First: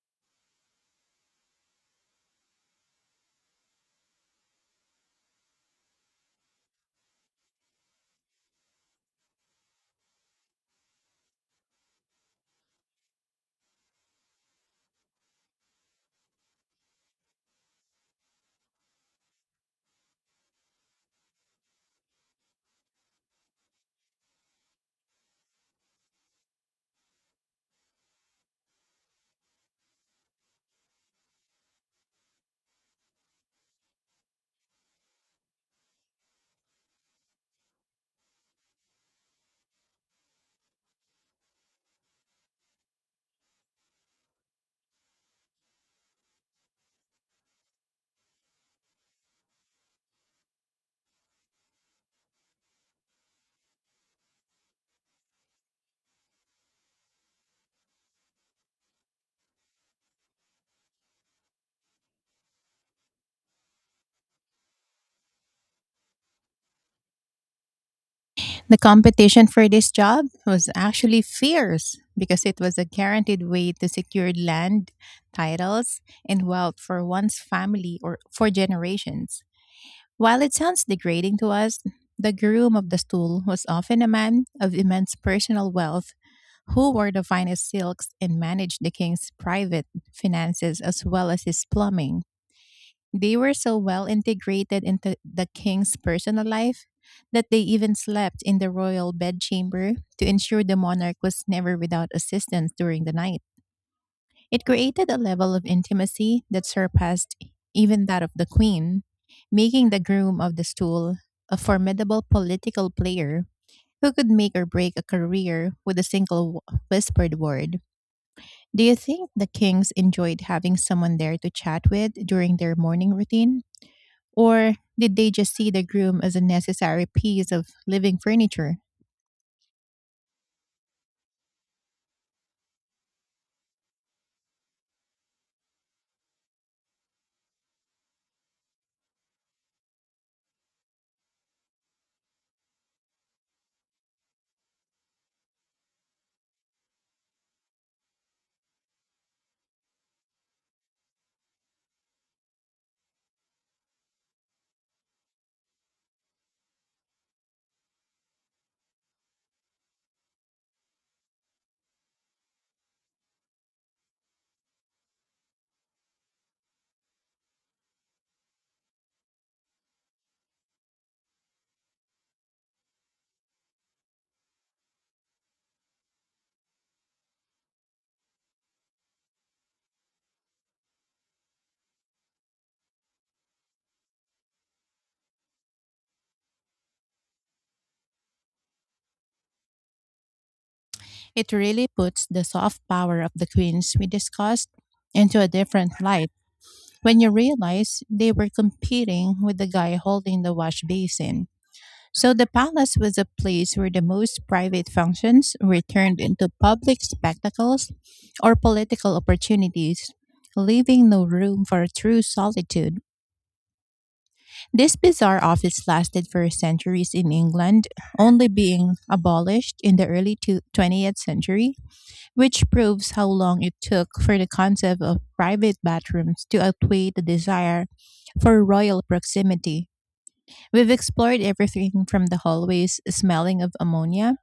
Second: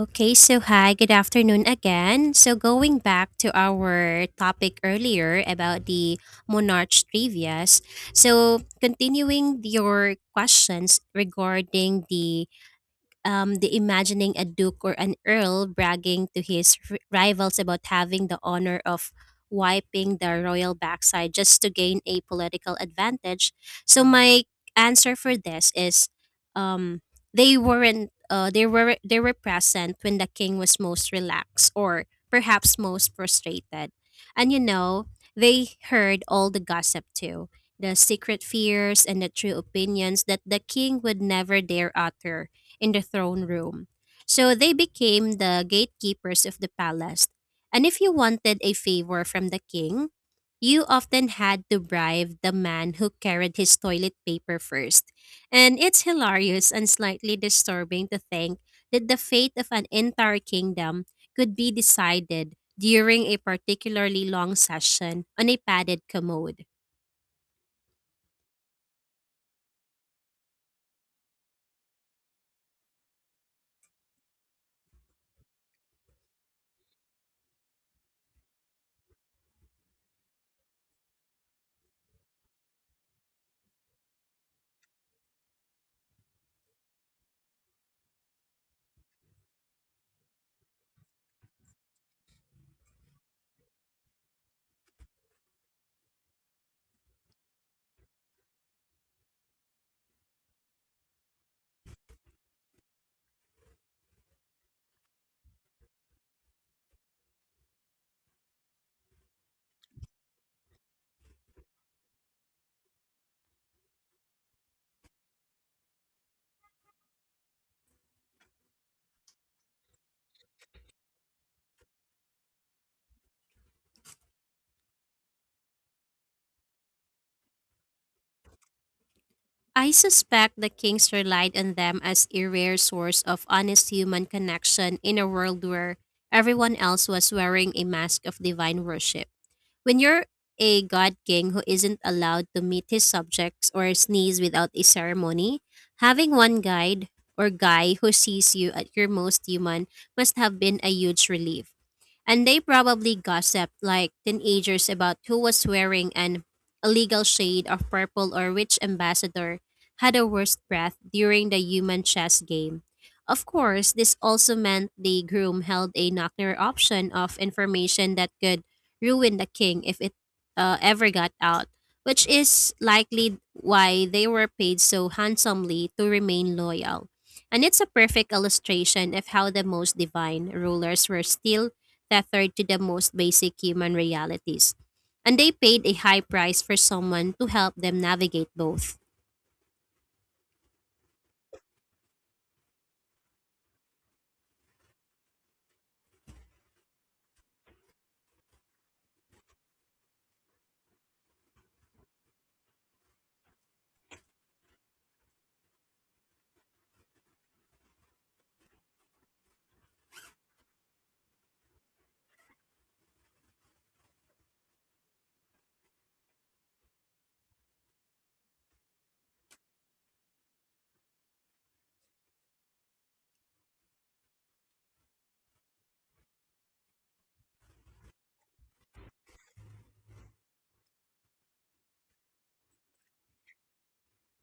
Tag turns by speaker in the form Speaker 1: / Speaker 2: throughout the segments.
Speaker 1: Okay, so hi, good afternoon again. So going back to our topic earlier about the Monarch trivias. So continuing your questions regarding the imagining a duke or an earl bragging to his rivals about having the honor of wiping the royal backside just to gain a political advantage. So my answer for this is, um, they weren't. They were present when the king was most relaxed or perhaps most frustrated, and they heard all the gossip too, the secret fears and the true opinions that the king would never dare utter in the throne room. So they became the gatekeepers of the palace. And if you wanted a favor from the king, you often had to bribe the man who carried his toilet paper first. And it's hilarious and slightly disturbing to think that the fate of an entire kingdom could be decided during a particularly long session on a padded commode.
Speaker 2: The competition for this job was actually fierce because it was a guaranteed way to secure land, titles, and wealth for one's family or for generations. While it sounds degrading to us, the groom of the stool was often a man of immense personal wealth who wore the finest silks and managed the king's private finances as well as his plumbing. They were so well integrated into the king's personal life that they even slept in the royal bedchamber to ensure the monarch was never without assistance during the night. It created a level of intimacy that surpassed even that of the queen, making the groom of the stool a formidable political player who could make or break a career with a single whispered word. Do you think the kings enjoyed having someone there to chat with during their morning routine? Or did they just see the groom as a necessary piece of living furniture?
Speaker 1: I suspect the kings relied on them as a rare source of honest human connection in a world where everyone else was wearing a mask of divine worship. When you're a god king who isn't allowed to meet his subjects or sneeze without a ceremony, having one guide or guy who sees you at your most human must have been a huge relief. And they probably gossiped like teenagers about who was wearing an illegal shade of purple or which ambassador had a worse breath during the human chess game. Of course, this also meant the groom held a knockner option of information that could ruin the king if it ever got out, which is likely why they were paid so handsomely to remain loyal. And it's a perfect illustration of how the most divine rulers were still tethered to the most basic human realities. And they paid a high price for someone to help them navigate both.
Speaker 2: It really puts the soft power of the queens we discussed into a different light when you realize they were competing with the guy holding the wash basin. So the palace was a place where the most private functions were turned into public spectacles or political opportunities, leaving no room for true solitude. This bizarre office lasted for centuries in England, only being abolished in the early 20th century, which proves how long it took for the concept of private bathrooms to outweigh the desire for royal proximity. We've explored everything from the hallways smelling of ammonia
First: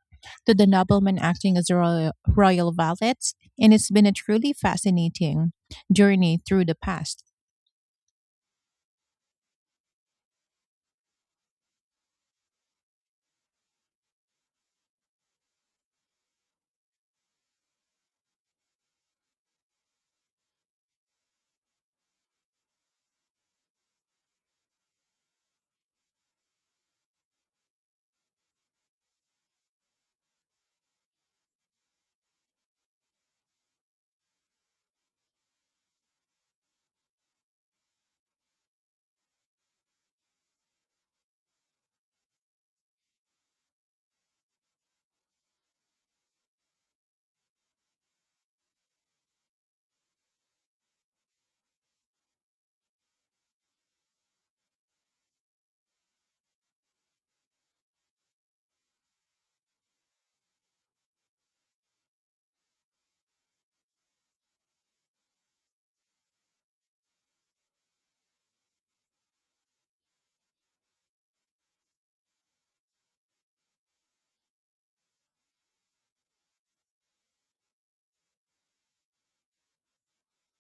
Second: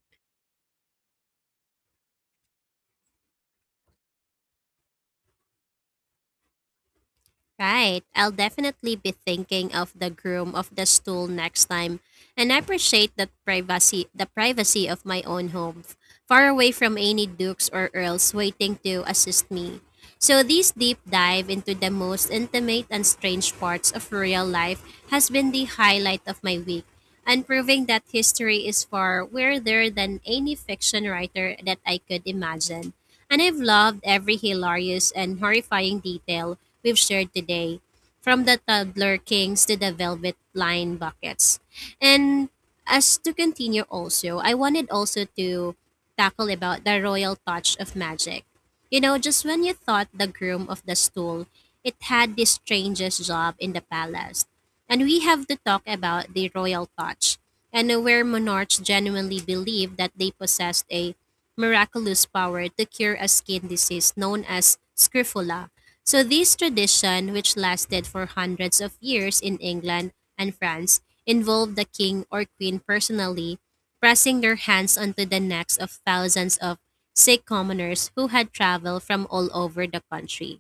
Speaker 2: to the noblemen acting as royal valets, and it's been a truly fascinating journey through the past.
Speaker 1: Right. I'll definitely be thinking of the groom of the stool next time. And I appreciate that privacy the privacy of my own home, far away from any dukes or earls waiting to assist me. So, this deep dive into the most intimate and strange parts of real life has been the highlight of my week, and proving that history is far weirder than any fiction writer that I could imagine. And I've loved every hilarious and horrifying detail we've shared today, from the toddler kings to the velvet line buckets. And as to continue also, I wanted also to tackle about the royal touch of magic, you know, just when you thought the groom of the stool, it had the strangest job in the palace. And we have to talk about the royal touch, and where monarchs genuinely believed that they possessed a miraculous power to cure a skin disease known as scrofula. So this tradition, which lasted for hundreds of years in England and France, involved the king or queen personally pressing their hands onto the necks of thousands of sick commoners who had traveled from all over the country,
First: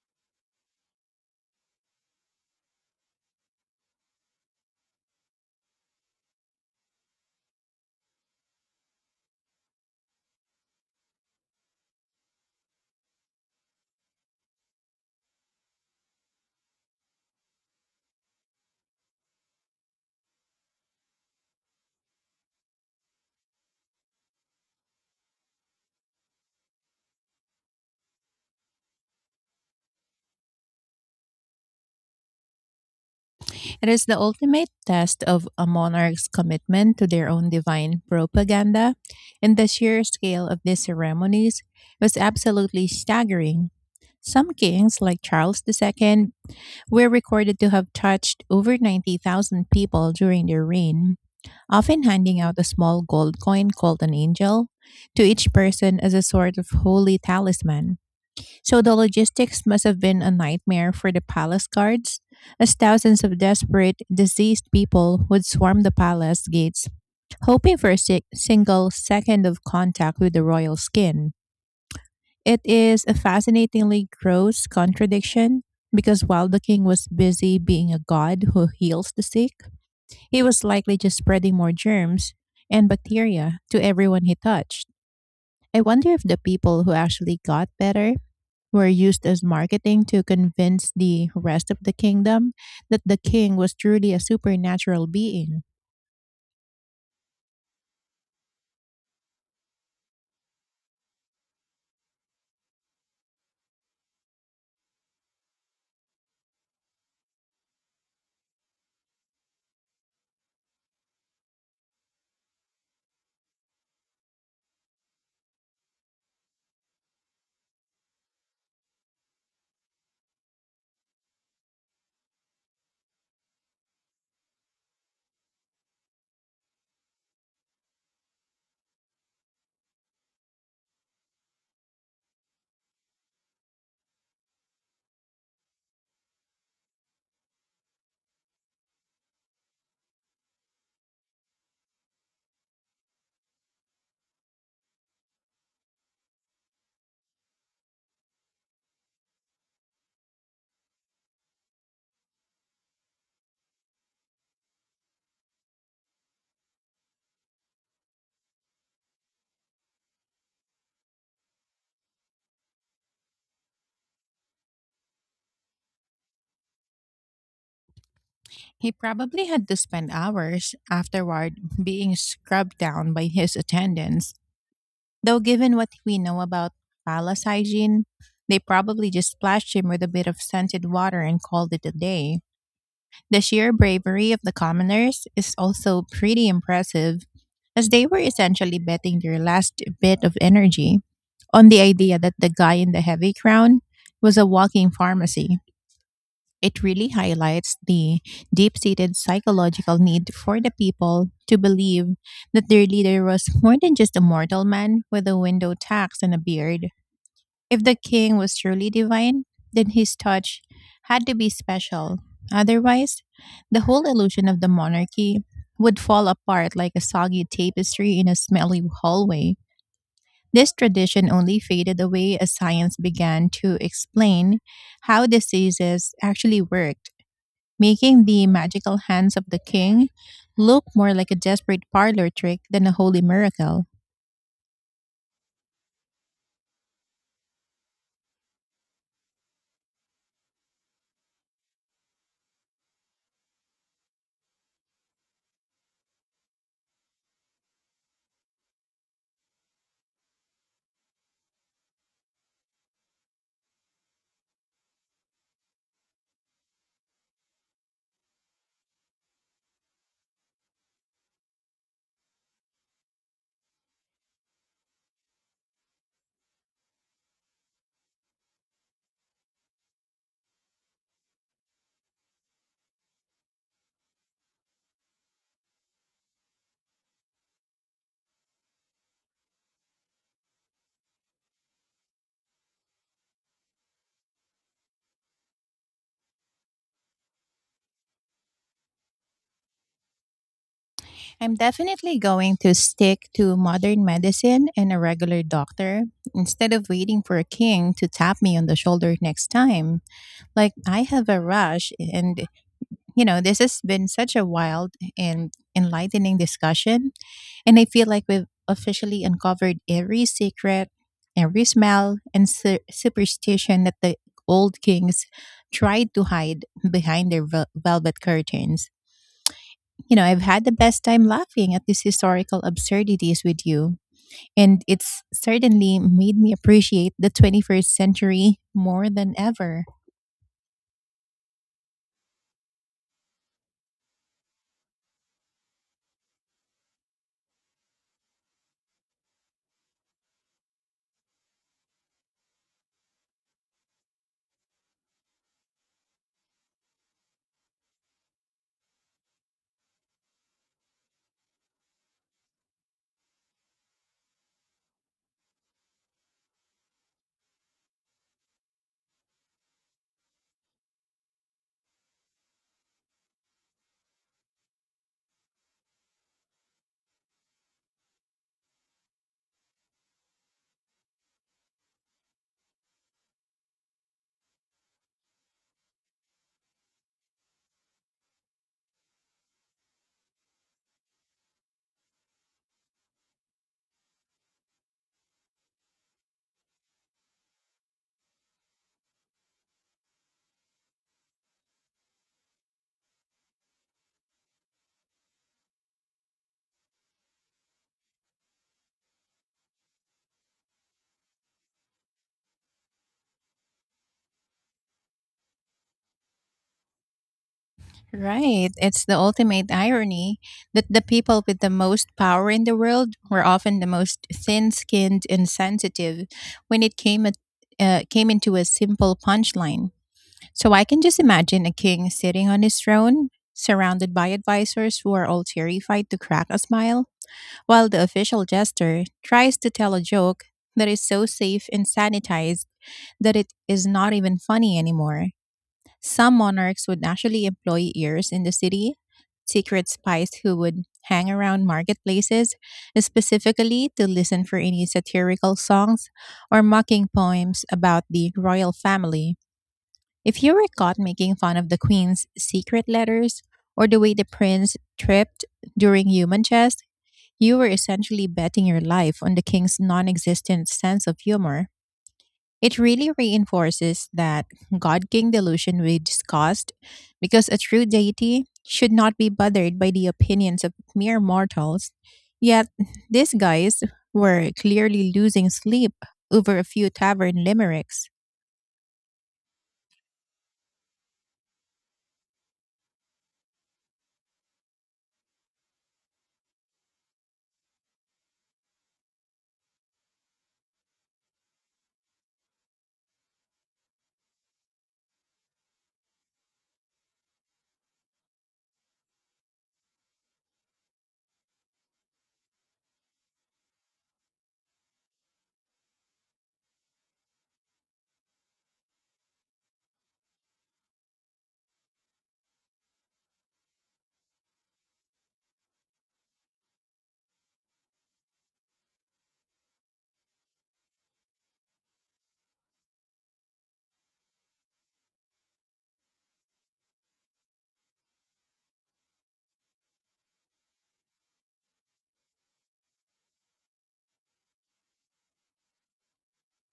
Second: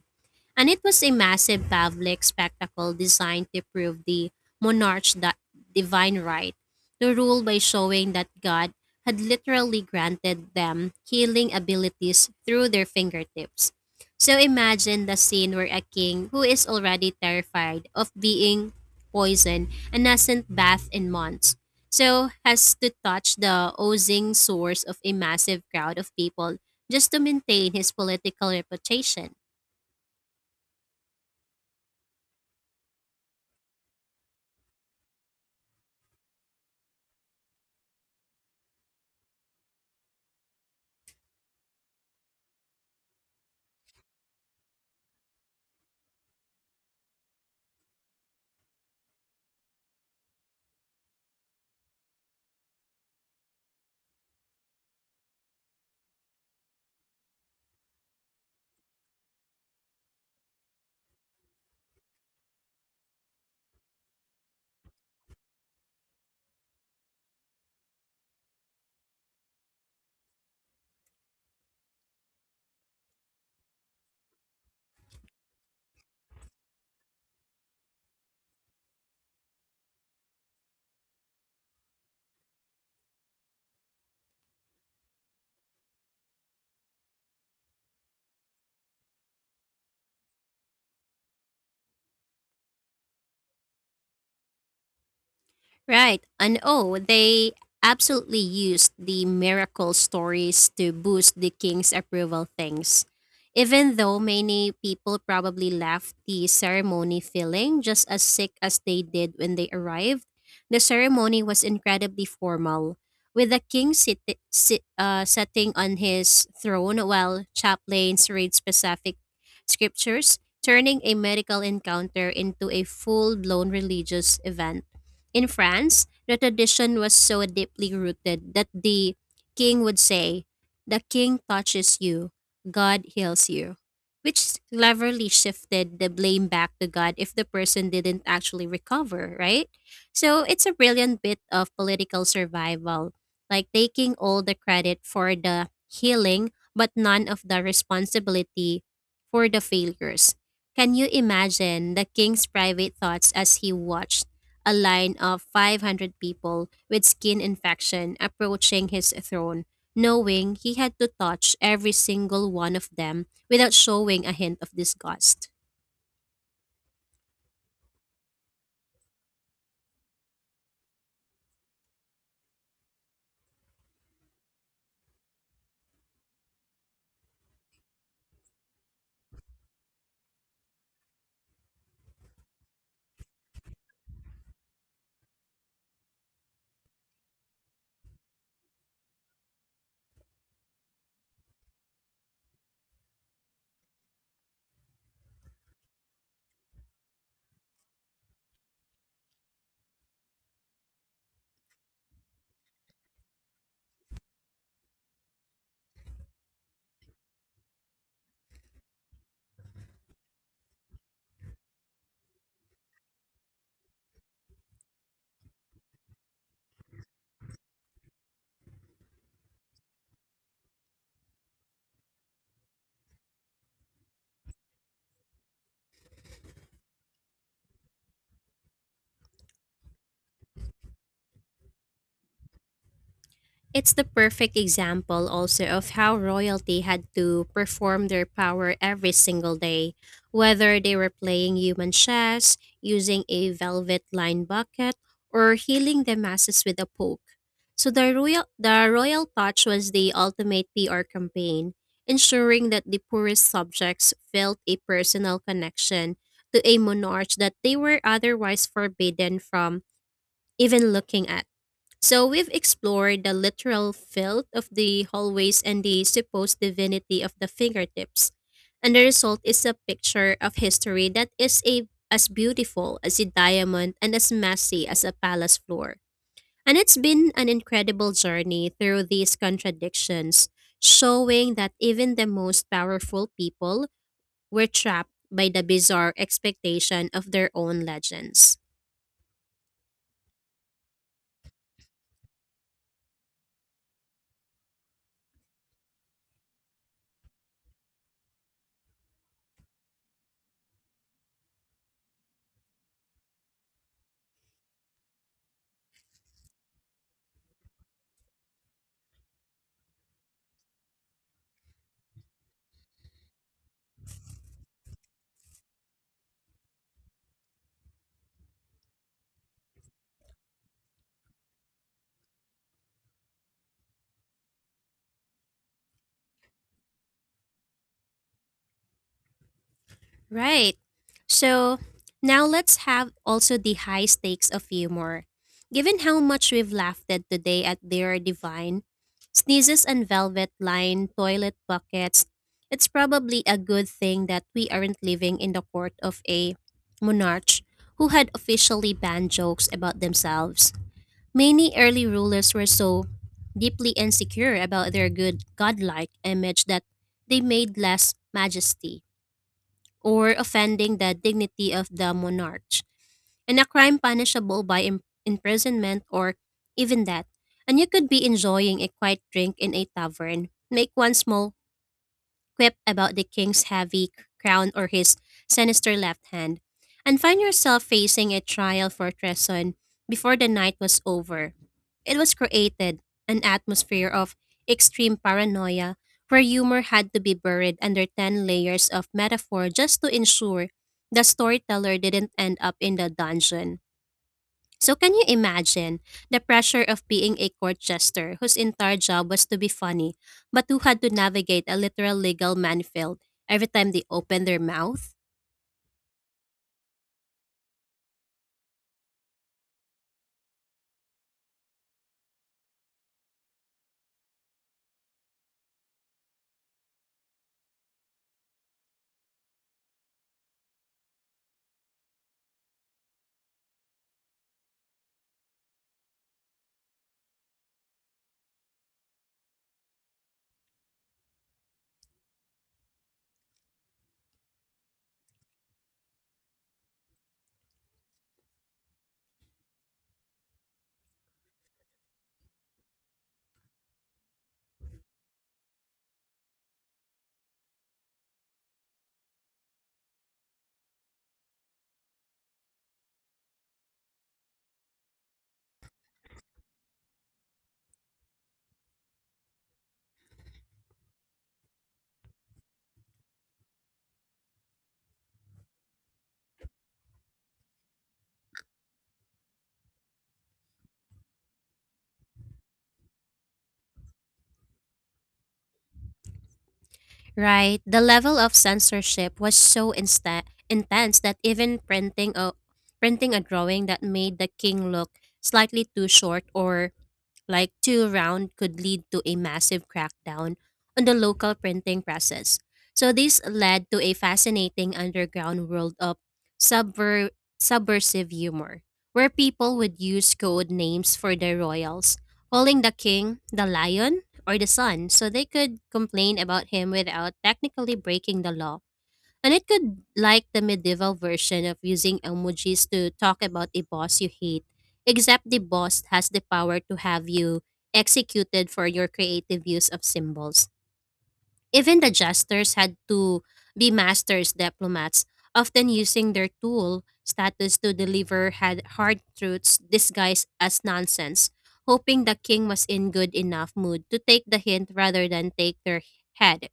Speaker 1: and it was a massive public spectacle designed to prove the monarch's divine right to rule by showing that God had literally granted them healing abilities through their fingertips. So imagine the scene where a king who is already terrified of being poisoned and hasn't bathed in months, so has to touch the oozing source of a massive crowd of people just to maintain his political reputation.
Speaker 2: It is the ultimate test of a monarch's commitment to their own divine propaganda, and the sheer scale of these ceremonies was absolutely staggering. Some kings, like Charles II, were recorded to have touched over 90,000 people during their reign, often handing out a small gold coin called an angel to each person as a sort of holy talisman. So the logistics must have been a nightmare for the palace guards, as thousands of desperate, diseased people would swarm the palace gates, hoping for a single second of contact with the royal skin. It is a fascinatingly gross contradiction because while the king was busy being a god who heals the sick, he was likely just spreading more germs and bacteria to everyone he touched. I wonder if the people who actually got better were used as marketing to convince the rest of the kingdom that the king was truly a supernatural being.
Speaker 1: Right. And oh, they absolutely used the miracle stories to boost the king's approval things. Even though many people probably left the ceremony feeling just as sick as they did when they arrived, the ceremony was incredibly formal, with the king sitting on his throne while chaplains read specific scriptures, turning a medical encounter into a full blown religious event. In France, the tradition was so deeply rooted that the king would say, "The king touches you, God heals you," which cleverly shifted the blame back to God if the person didn't actually recover, right? So it's a brilliant bit of political survival, like taking all the credit for the healing, but none of the responsibility for the failures. Can you imagine the king's private thoughts as he watched a line of 500 people with skin infection approaching his throne, knowing he had to touch every single one of them without showing a hint of disgust?
Speaker 2: He probably had to spend hours afterward being scrubbed down by his attendants. Though, given what we know about palace hygiene, they probably just splashed him with a bit of scented water and called it a day. The sheer bravery of the commoners is also pretty impressive, as they were essentially betting their last bit of energy on the idea that the guy in the heavy crown was a walking pharmacy. It really highlights the deep seated psychological need for the people to believe that their leader was more than just a mortal man with a window tax and a beard. If the king was truly divine, then his touch had to be special. Otherwise, the whole illusion of the monarchy would fall apart like a soggy tapestry in a smelly hallway. This tradition only faded away as science began to explain how diseases actually worked, making the magical hands of the king look more like a desperate parlor trick than a holy miracle.
Speaker 1: It's the perfect example also of how royalty had to perform their power every single day, whether they were playing human chess, using a velvet lined bucket, or healing the masses with a poke. So the royal touch was the ultimate PR campaign, ensuring that the poorest subjects felt a personal connection to a monarch that they were otherwise forbidden from even looking at. So we've explored the literal filth of the hallways and the supposed divinity of the fingertips. And the result is a picture of history that is a, as beautiful as a diamond and as messy as a palace floor. And it's been an incredible journey through these contradictions, showing that even the most powerful people were trapped by the bizarre expectation of their own legends.
Speaker 2: I'm definitely going to stick to modern medicine and a regular doctor instead of waiting for a king to tap me on the shoulder next time. Like, I have a rush, and this has been such a wild and enlightening discussion. And I feel like we've officially uncovered every secret, every smell, and superstition that the old kings tried to hide behind their velvet curtains. You know, I've had the best time laughing at these historical absurdities with you, and it's certainly made me appreciate the 21st century more than ever.
Speaker 1: Right. So now let's have also the high stakes of humor. Given how much we've laughed at today at their divine sneezes and velvet lined toilet buckets, it's probably a good thing that we aren't living in the court of a monarch who had officially banned jokes about themselves. Many early rulers were so deeply insecure about their good godlike image that they made less majesty, or offending the dignity of the monarch, and a crime punishable by imprisonment or even death. And you could be enjoying a quiet drink in a tavern, make one small quip about the king's heavy crown or his sinister left hand, and find yourself facing a trial for treason before the night was over. It was created an atmosphere of extreme paranoia where humor had to be buried under 10 layers of metaphor just to ensure the storyteller didn't end up in the dungeon. So can you imagine the pressure of being a court jester whose entire job was to be funny, but who had to navigate a literal legal minefield every time they opened their mouth?
Speaker 2: Right. It's the ultimate irony that the people with the most power in the world were often the most thin skinned and sensitive when it came at came into a simple punchline. So I can just imagine a king sitting on his throne, surrounded by advisors who are all terrified to crack a smile while the official jester tries to tell a joke that is so safe and sanitized that it is not even funny anymore. Some monarchs would actually employ ears in the city, secret spies who would hang around marketplaces specifically to listen for any satirical songs or mocking poems about the royal family. If you were caught making fun of the queen's secret letters or the way the prince tripped during human chess, you were essentially betting your life on the king's non existent sense of humor. It really reinforces that God King delusion we discussed because a true deity should not be bothered by the opinions of mere mortals. Yet, these guys were clearly losing sleep over a few tavern
Speaker 1: Right, the
Speaker 2: limericks.
Speaker 1: level of censorship was so intense that even printing a drawing that made the king look slightly too short or like too round could lead to a massive crackdown on the local printing presses. So this led to a fascinating underground world of subversive humor, where people would use code names for their royals, calling the king the lion or the sun, so they could complain about him without technically breaking the law. And it could like the medieval version of using emojis to talk about a boss you hate, except the boss has the power to have you executed for your creative use of symbols. Even the jesters had to be masters diplomats, often using their tool status to deliver had hard truths disguised as nonsense, hoping the king was in good enough mood to take the hint rather than take their head.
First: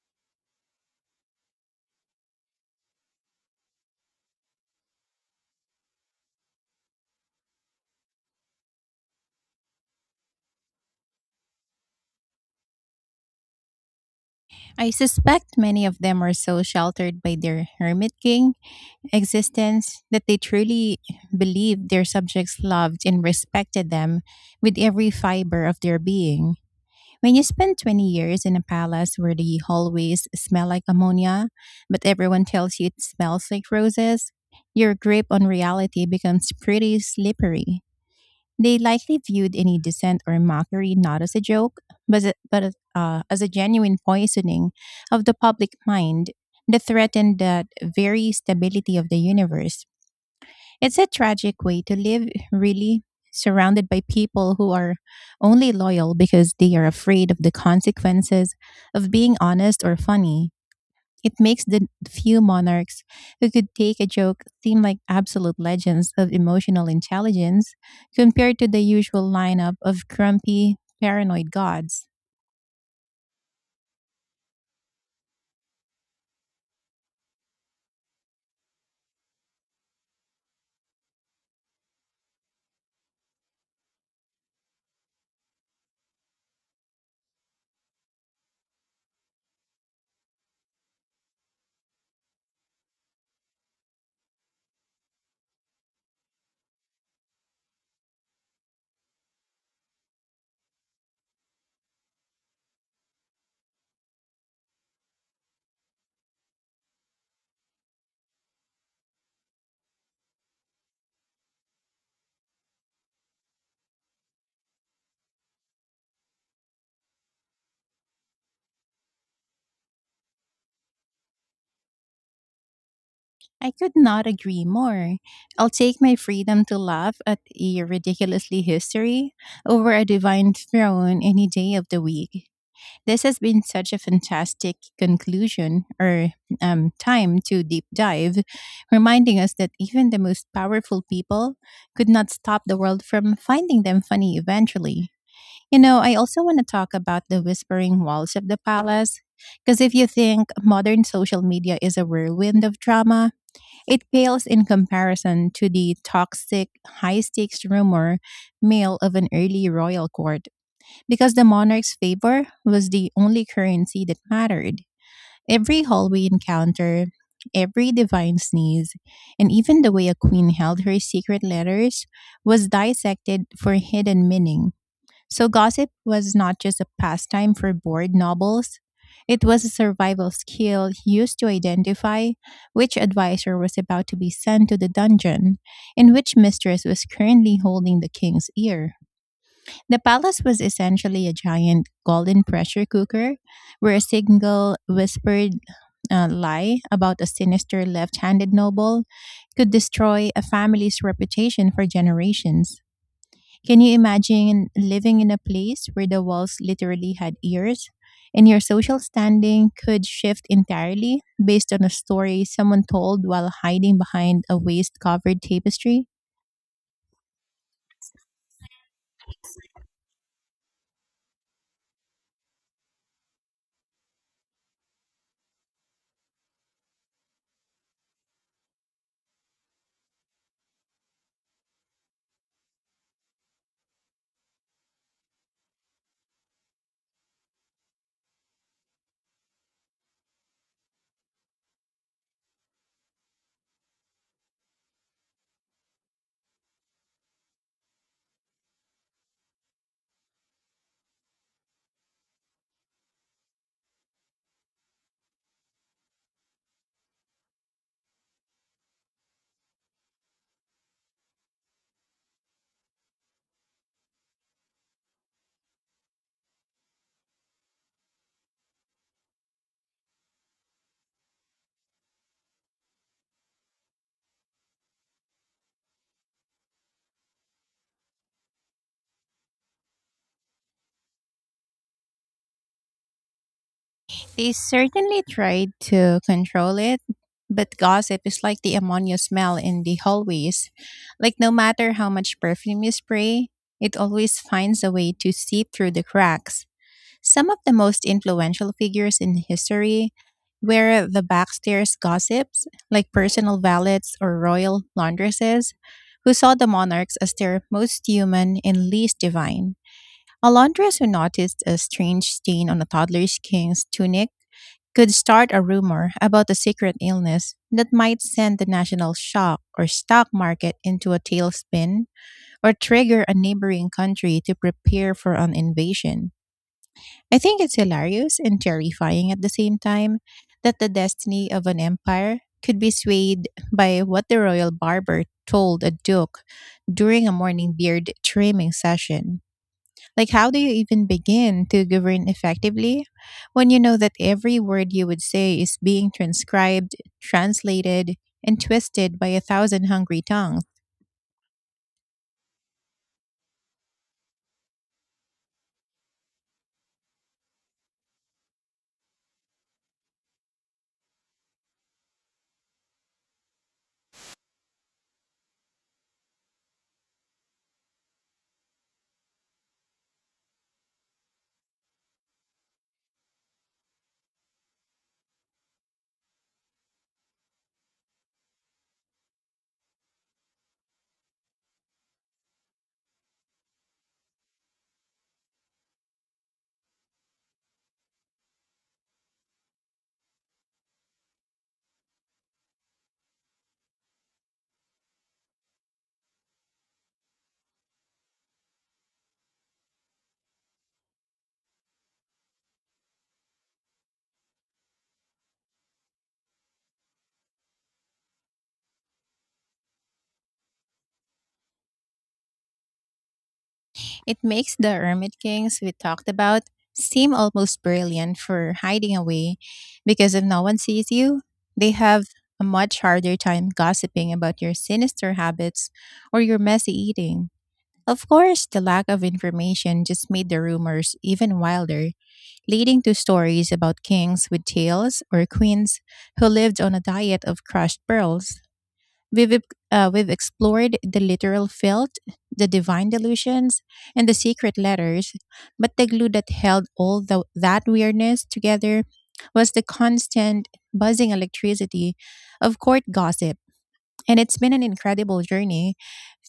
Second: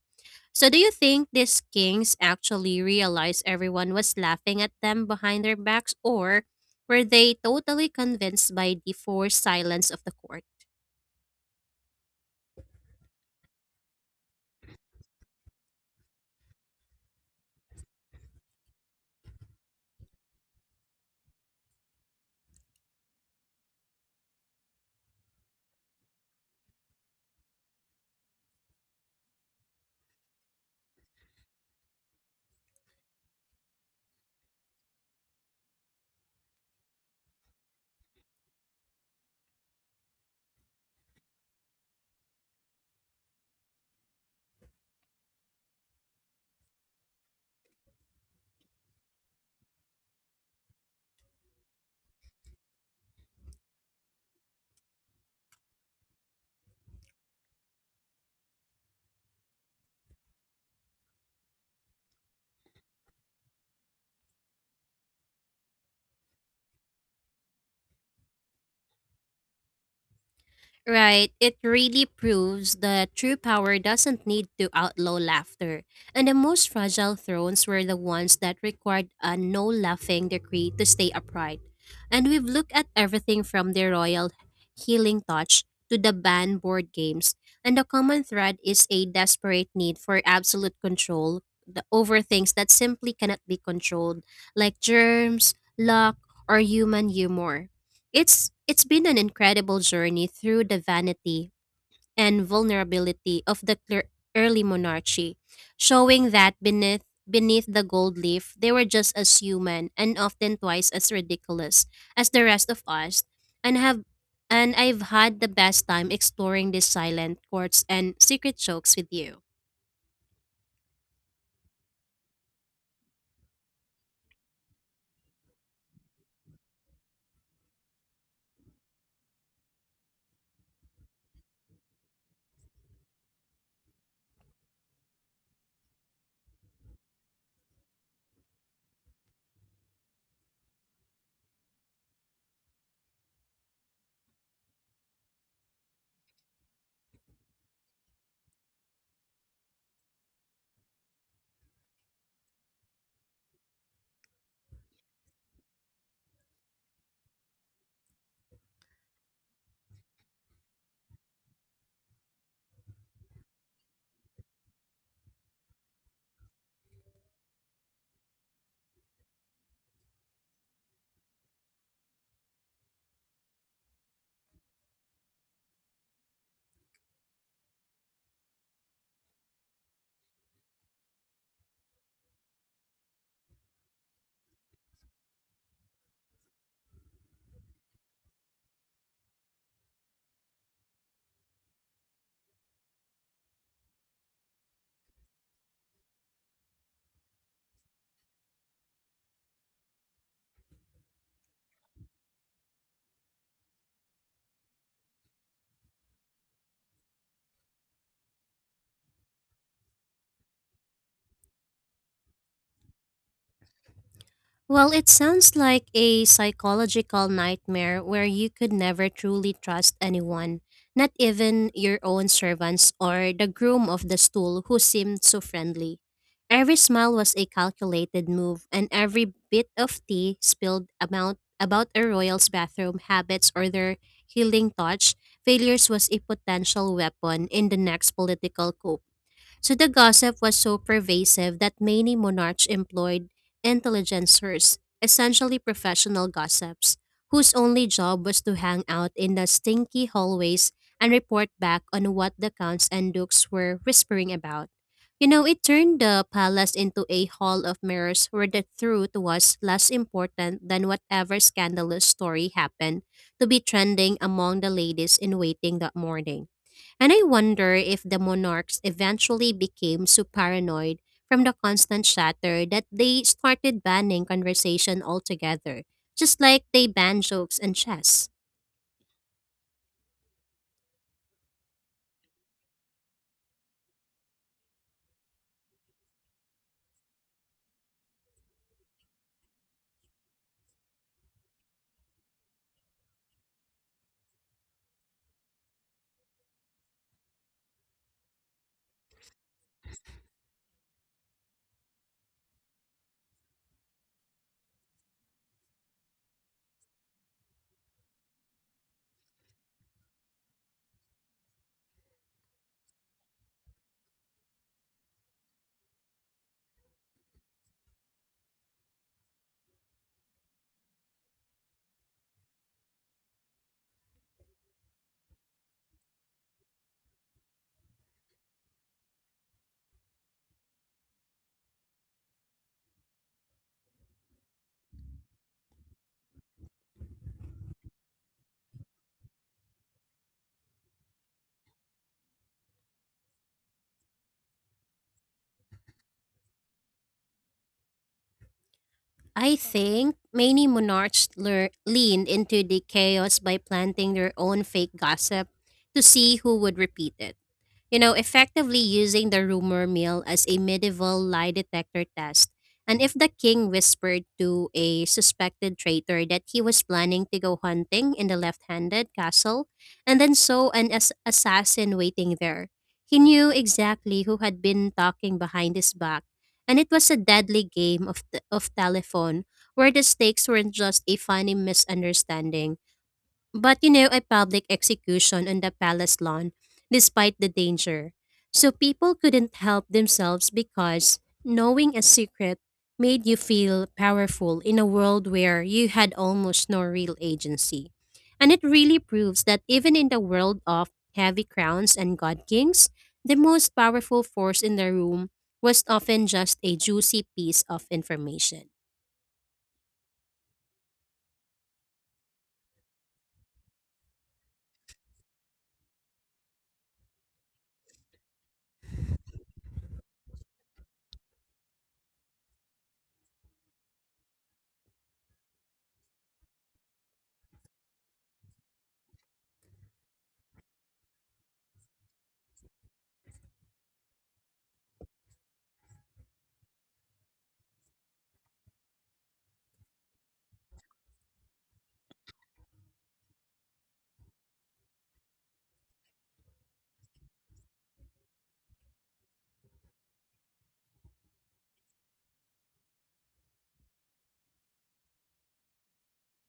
Speaker 1: So, do you think these kings actually realized everyone was laughing at them behind their backs, or were they totally convinced by the forced silence of the court?
Speaker 2: I suspect many of them were so sheltered by their hermit king existence that they truly believed their subjects loved and respected them with every fiber of their being. When you spend 20 years in a palace where the hallways smell like ammonia, but everyone tells you it smells like roses, your grip on reality becomes pretty slippery. They likely viewed any dissent or mockery not as a joke, but as a genuine poisoning of the public mind that threatened the very stability of the universe. It's a tragic way to live, really, surrounded by people who are only loyal because they are afraid of the consequences of being honest or funny. It makes the few monarchs who could take a joke seem like absolute legends of emotional intelligence compared to the usual lineup of grumpy,
Speaker 1: Right,
Speaker 2: paranoid
Speaker 1: it really
Speaker 2: gods.
Speaker 1: proves that true power doesn't need to outlaw laughter. And the most fragile thrones were the ones that required a no laughing decree to stay upright. And we've looked at everything from the royal healing touch to the banned board games, and the common thread is a desperate need for absolute control over things that simply cannot be controlled, like germs, luck, or human humor. It's been an incredible journey through the vanity and vulnerability of the early monarchy, showing that beneath the gold leaf they were just as human and often twice as ridiculous as the rest of us and have and I've had the best time exploring these silent courts and secret jokes with you.
Speaker 2: I could not agree more. I'll take my freedom to laugh at a ridiculously history over a divine throne any day of the week. This has been such a fantastic conclusion or time to deep dive, reminding us that even the most powerful people could not stop the world from finding them funny eventually. You know, I also want to talk about the whispering walls of the palace, because if you think modern social media is a whirlwind of drama, it pales in comparison to the toxic, high stakes rumor mill of an early royal court, because the monarch's favor was the only currency that mattered. Every hallway encounter, every divine sneeze, and even the way a queen held her secret letters was dissected for hidden meaning. So gossip was not just a pastime for bored nobles, it was a survival skill used to identify which advisor was about to be sent to the dungeon and which mistress was currently holding the king's ear. The palace was essentially a giant golden pressure cooker where a single whispered lie about a sinister left handed noble could destroy a family's reputation for generations. Can you imagine living in a place where the walls literally had ears? And your social standing could shift entirely based on a story someone told while hiding behind a
Speaker 1: Well,
Speaker 2: waist
Speaker 1: it
Speaker 2: covered
Speaker 1: sounds like
Speaker 2: tapestry?
Speaker 1: a psychological nightmare where you could never truly trust anyone, not even your own servants or the groom of the stool who seemed so friendly. Every smile was a calculated move, and every bit of tea spilled about a royal's bathroom habits or their healing touch, failures was a potential weapon in the next political coup. So the gossip was so pervasive that many monarchs employed intelligencers, essentially professional gossips, whose only job was to hang out in the stinky hallways and report back on what the counts and dukes were whispering about. You know, it turned the palace into a hall of mirrors where the truth was less important than whatever scandalous story happened to be trending among the ladies in waiting that morning. And I wonder if the monarchs eventually became so paranoid from the constant chatter that they started banning conversation altogether, just like they ban jokes and chess.
Speaker 2: They certainly tried to control it, but gossip is like the ammonia smell in the hallways. Like, no matter how much perfume you spray, it always finds a way to seep through the cracks. Some of the most influential figures in history were the backstairs gossips, like personal valets or royal laundresses, who saw the monarchs as their most human and least divine. A laundress who noticed a strange stain on a toddler's king's tunic could start a rumor about a secret illness that might send the national shock or stock market into a tailspin or trigger a neighboring country to prepare for an invasion. I think it's hilarious and terrifying at the same time that the destiny of an empire could be swayed by what the royal barber told a duke during a morning beard trimming session. Like, how do you even begin to govern effectively when you know that every word you would say is being transcribed, translated, and twisted by a
Speaker 1: I
Speaker 2: thousand
Speaker 1: think
Speaker 2: hungry tongues?
Speaker 1: many monarchs leaned into the chaos by planting their own fake gossip to see who would repeat it. You know, effectively using the rumor mill as a medieval lie detector test. And if the king whispered to a suspected traitor that he was planning to go hunting in the left handed castle and then saw an assassin waiting there, he knew exactly who had been talking behind his back. And it was a deadly game of, of telephone, where the stakes weren't just a funny misunderstanding but, you know, a public execution on the palace lawn, despite the danger. So people couldn't help themselves because knowing a secret made you feel powerful in a world where you had almost no real agency. And it really proves that even in the world of heavy crowns and god kings, the most powerful force in the room was often just a juicy piece of information.
Speaker 2: It makes the Hermit Kings we talked about seem almost brilliant for hiding away because if no one sees you, they have a much harder time gossiping about your sinister habits or your messy eating. Of course, the lack of information just made the rumors even wilder, leading to stories about kings with tails or queens who lived on a diet of crushed pearls. We've explored the literal felt, the divine delusions, and the secret letters, but the glue that held that weirdness together was the constant buzzing electricity of court gossip. And it's been an incredible journey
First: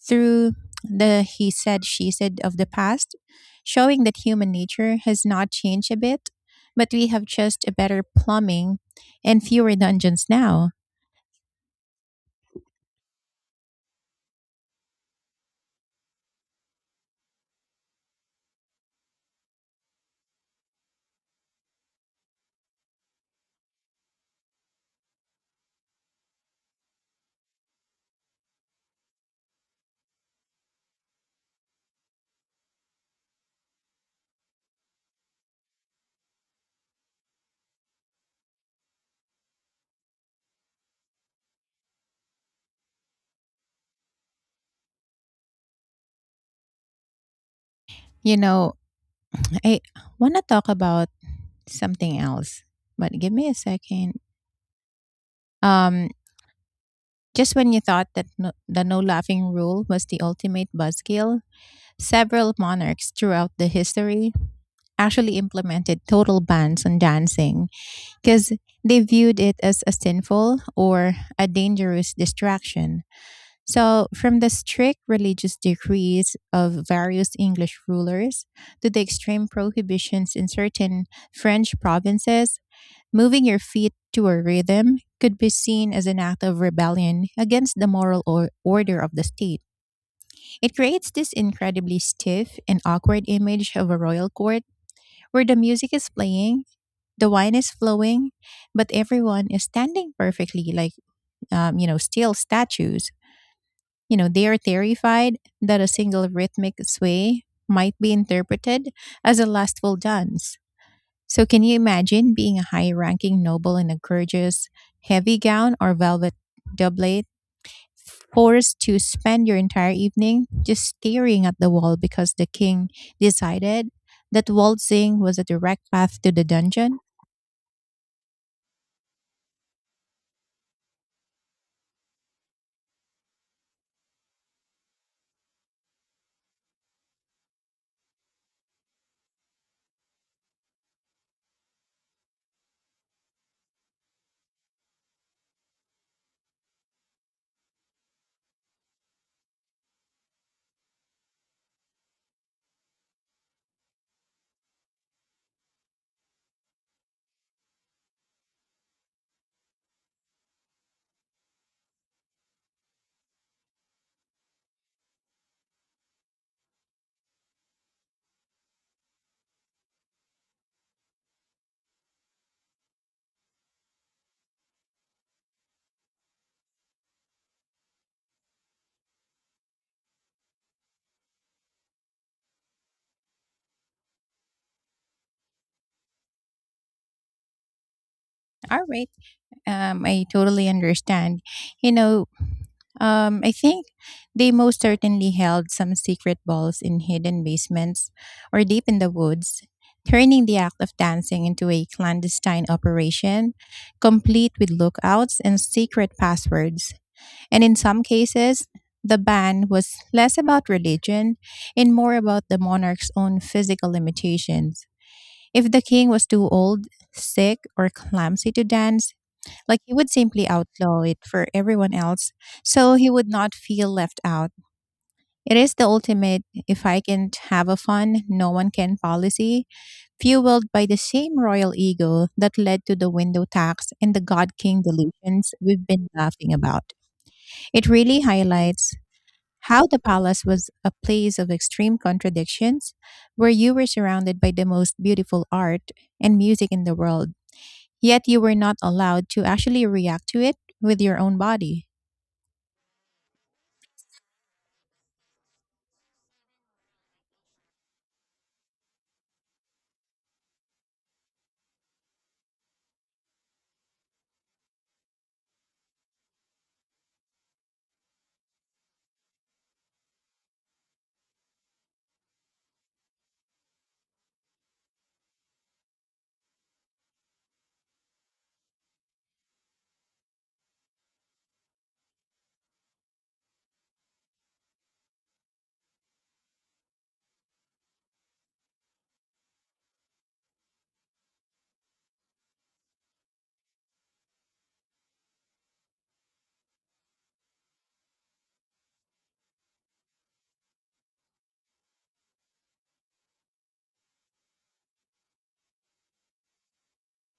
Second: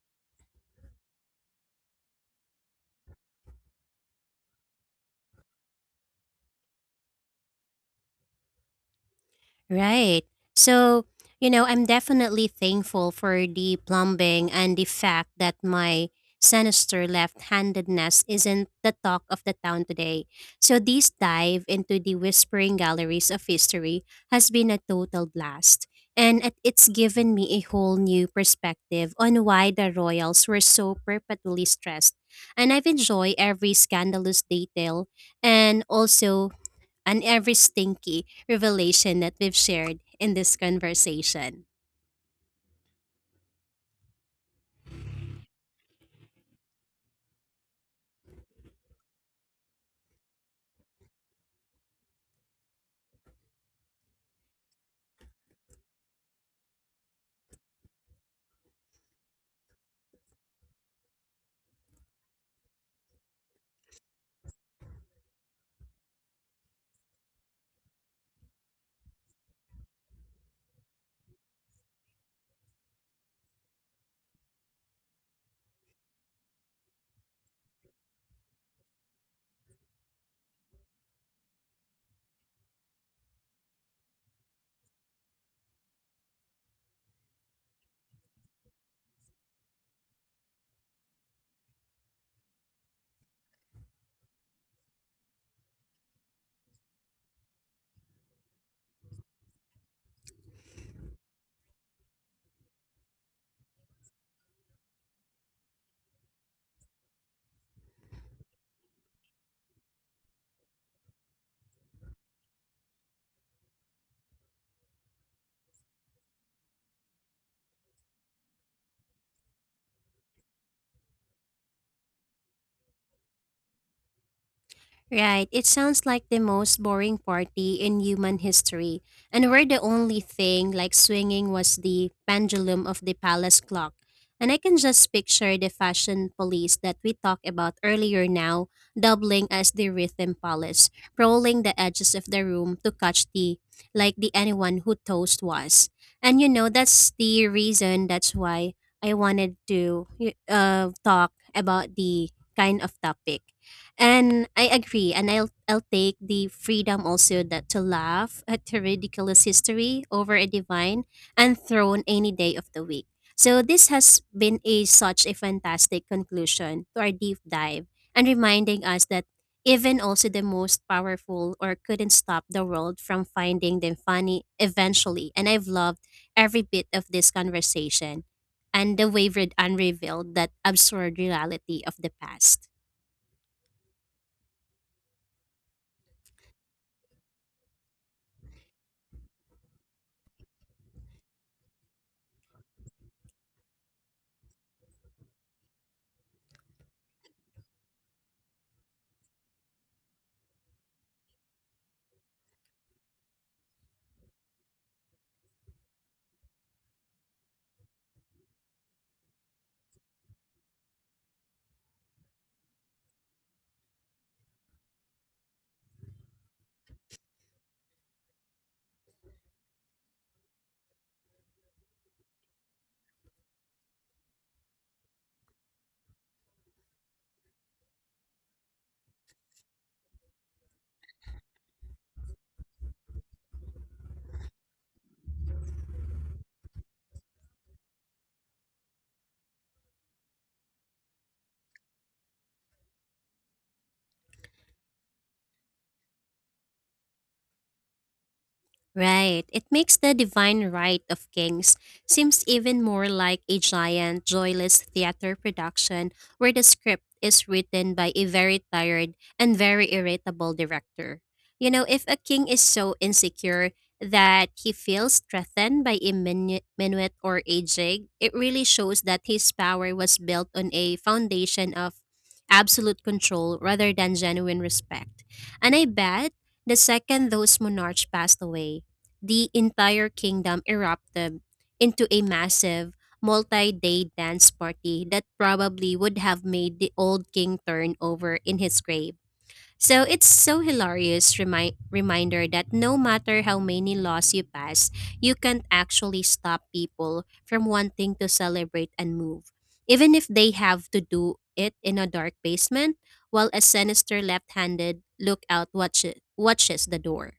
Speaker 2: through the he said, she said of the past, showing that human nature has not changed a bit, but we have just a better plumbing and fewer
Speaker 1: Right.
Speaker 2: dungeons now.
Speaker 1: So, you know, I'm definitely thankful for the plumbing and the fact that my sinister left handedness isn't the talk of the town today. So, this dive into the whispering galleries of history has been a total blast. And it's given me a whole new perspective on why the royals were so perpetually stressed. And I've enjoyed every scandalous detail and also and every stinky revelation that we've shared in this conversation.
Speaker 2: You know, I want to talk about something else, but give me a second. Um, just when you thought that no, the no laughing rule was the ultimate buzzkill, several monarchs throughout the history actually implemented total bans on dancing because they viewed it as a sinful or a dangerous distraction. So, from the strict religious decrees of various English rulers to the extreme prohibitions in certain French provinces, moving your feet to a rhythm could be seen as an act of rebellion against the moral order of the state. It creates this incredibly stiff and awkward image of a royal court where the music is playing, the wine is flowing, but everyone is standing perfectly, still statues. You know, they are terrified that a single rhythmic sway might be interpreted as a lustful dance. So, can you imagine being a high ranking noble in a gorgeous heavy gown or velvet doublet, forced to spend your entire evening just staring at the wall because the king decided that waltzing was a
Speaker 1: Right. It
Speaker 2: direct
Speaker 1: sounds
Speaker 2: path
Speaker 1: like
Speaker 2: to
Speaker 1: the
Speaker 2: the
Speaker 1: most
Speaker 2: dungeon?
Speaker 1: boring party in human history. And where the only thing like swinging was the pendulum of the palace clock. And I can just picture the fashion police that we talked about earlier now, doubling as the rhythm police, rolling the edges of the room to catch the, like, the anyone who toast was. And, you know, that's the reason, that's why I wanted to talk about the kind of topic, and I agree, and I'll take the freedom also that to laugh at the ridiculous history over a divine and throne any day of the week. So this has been a such a fantastic conclusion to our deep dive and reminding us that even also the most powerful or couldn't stop the world from finding them funny eventually. And I've loved every bit of this conversation and the wavered unrevealed that absurd reality of the past.
Speaker 2: All right. I totally understand. You know, I think they most certainly held some secret balls in hidden basements or deep in the woods, turning the act of dancing into a clandestine operation, complete with lookouts and secret passwords. And in some cases, the ban was less about religion and more about the monarch's own physical limitations. If the king was too old, sick, or clumsy to dance, like he would simply outlaw it for everyone else so he would not feel left out. It is the ultimate if I can't have a fun, no one can policy, fueled by the same royal ego that led to the window tax and the God King delusions we've been laughing about. It really highlights how the palace was a place of extreme contradictions where you were surrounded by the most beautiful art and music in the world. Yet you were not allowed
Speaker 1: Right.
Speaker 2: to
Speaker 1: It
Speaker 2: actually
Speaker 1: makes the
Speaker 2: react to it
Speaker 1: divine
Speaker 2: with
Speaker 1: right
Speaker 2: your
Speaker 1: of
Speaker 2: own
Speaker 1: kings
Speaker 2: body.
Speaker 1: seems even more like a giant, joyless theater production where the script is written by a very tired and very irritable director. You know, if a king is so insecure that he feels threatened by a minuet or a jig, it really shows that his power was built on a foundation of absolute control rather than genuine respect. And I bet the second those monarchs passed away, the entire kingdom erupted into a massive multi day dance party that probably would have made the old king turn over in his grave. So it's so hilarious reminder that no matter how many laws you pass, you can't actually stop people from wanting to celebrate and move. Even if they have to do it in a dark basement while a sinister left-handed lookout watches the door.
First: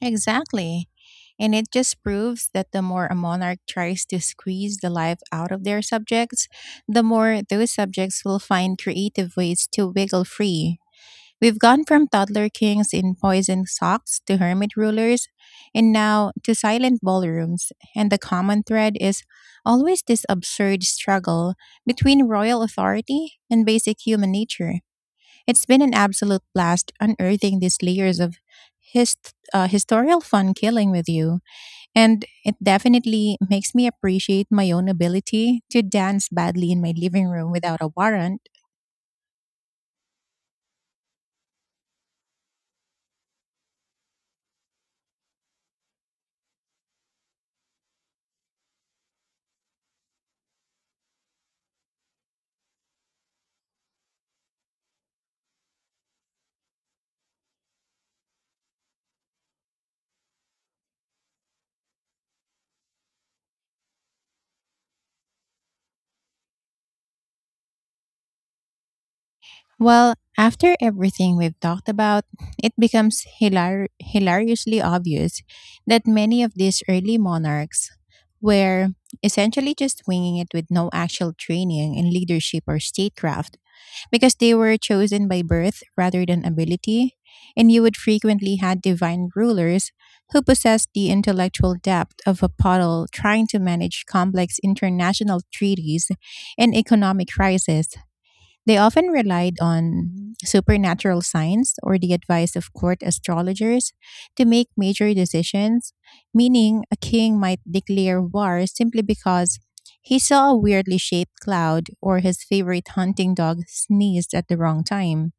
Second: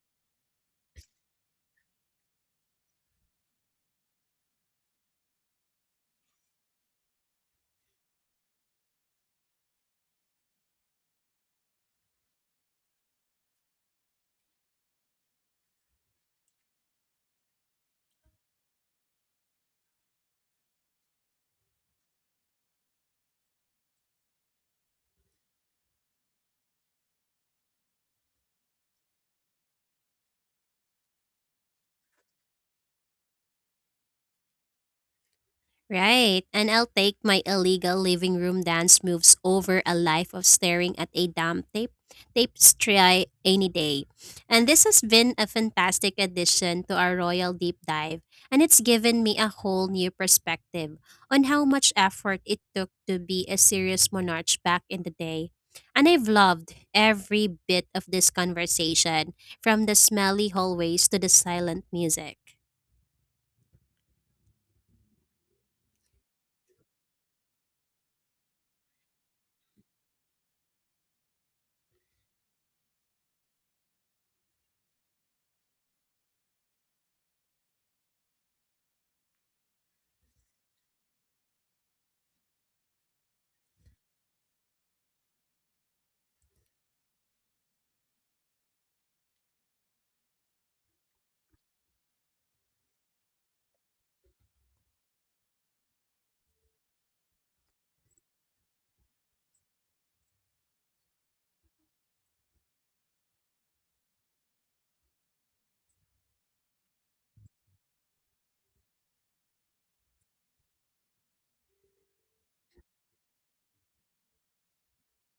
Speaker 2: Exactly. And it just proves that the more a monarch tries to squeeze the life out of their subjects, the more those subjects will find creative ways to wiggle free. We've gone from toddler kings in poison socks to hermit rulers, and now to silent ballrooms. And the common thread is always this absurd struggle between royal authority and basic human nature. It's been an absolute blast unearthing these layers of historical fun killing with you, and it definitely makes me appreciate my own ability to dance
Speaker 1: Right.
Speaker 2: badly
Speaker 1: And
Speaker 2: in
Speaker 1: I'll
Speaker 2: my
Speaker 1: take
Speaker 2: living
Speaker 1: my
Speaker 2: room without a
Speaker 1: illegal
Speaker 2: warrant.
Speaker 1: living room dance moves over a life of staring at a damn tapestry any day. And this has been a fantastic addition to our Royal Deep Dive, and it's given me a whole new perspective on how much effort it took to be a serious monarch back in the day. And I've loved every bit of this conversation, from the smelly hallways to the silent music.
Speaker 2: Well, after everything we've talked about, it becomes hilariously obvious that many of these early monarchs were essentially just winging it with no actual training in leadership or statecraft because they were chosen by birth rather than ability, and you would frequently had divine rulers who possessed the intellectual depth of a poodle trying to manage complex international treaties and economic crises. They often relied on supernatural signs or the advice of court astrologers to make major decisions, meaning a king might declare war simply because he saw a weirdly shaped cloud or his favorite hunting dog sneezed at the wrong time.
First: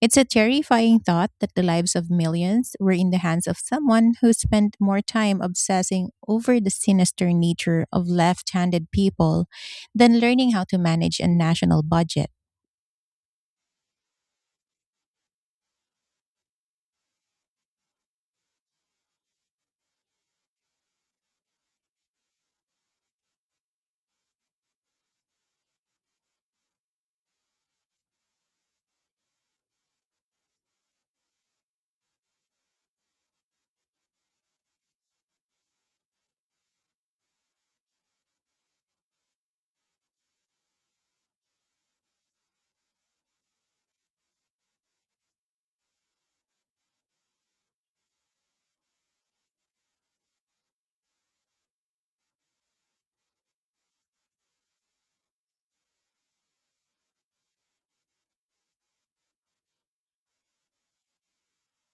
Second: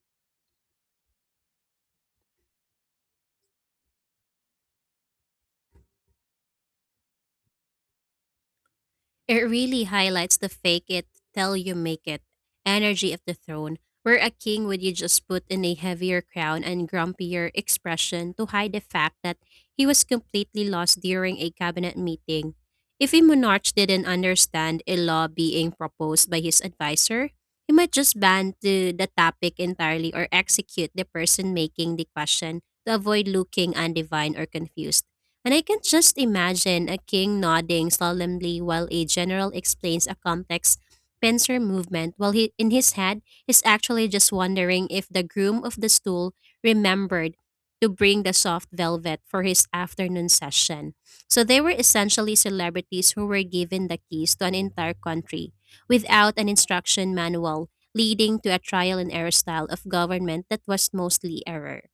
Speaker 2: It's a terrifying thought that the lives of millions were in the hands of someone who spent more time obsessing over the sinister nature of left handed people
Speaker 1: It really
Speaker 2: than
Speaker 1: highlights the
Speaker 2: learning how to
Speaker 1: fake it
Speaker 2: manage a
Speaker 1: till you
Speaker 2: national
Speaker 1: make it
Speaker 2: budget.
Speaker 1: energy of the throne, where a king would you just put in a heavier crown and grumpier expression to hide the fact that he was completely lost during a cabinet meeting. If a monarch didn't understand a law being proposed by his advisor, he might just ban the topic entirely or execute the person making the question to avoid looking undivine or confused. And I can just imagine a king nodding solemnly while a general explains a complex pincer movement, while he, in his head, is actually just wondering if the groom of the stool remembered to bring the soft velvet for his afternoon session. So they were essentially celebrities who were given the keys to an entire country without an instruction manual, leading to a trial and error style of government that was mostly error.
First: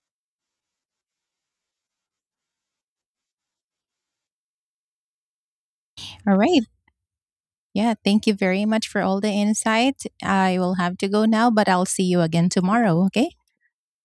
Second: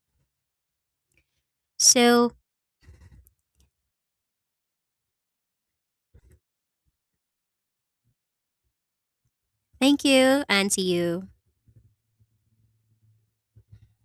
Speaker 1: So,
Speaker 2: All right. Yeah, thank you very much for all the insight.
Speaker 1: thank you
Speaker 2: I
Speaker 1: and
Speaker 2: will
Speaker 1: see
Speaker 2: have to go
Speaker 1: you.
Speaker 2: now, but I'll see you again tomorrow, okay?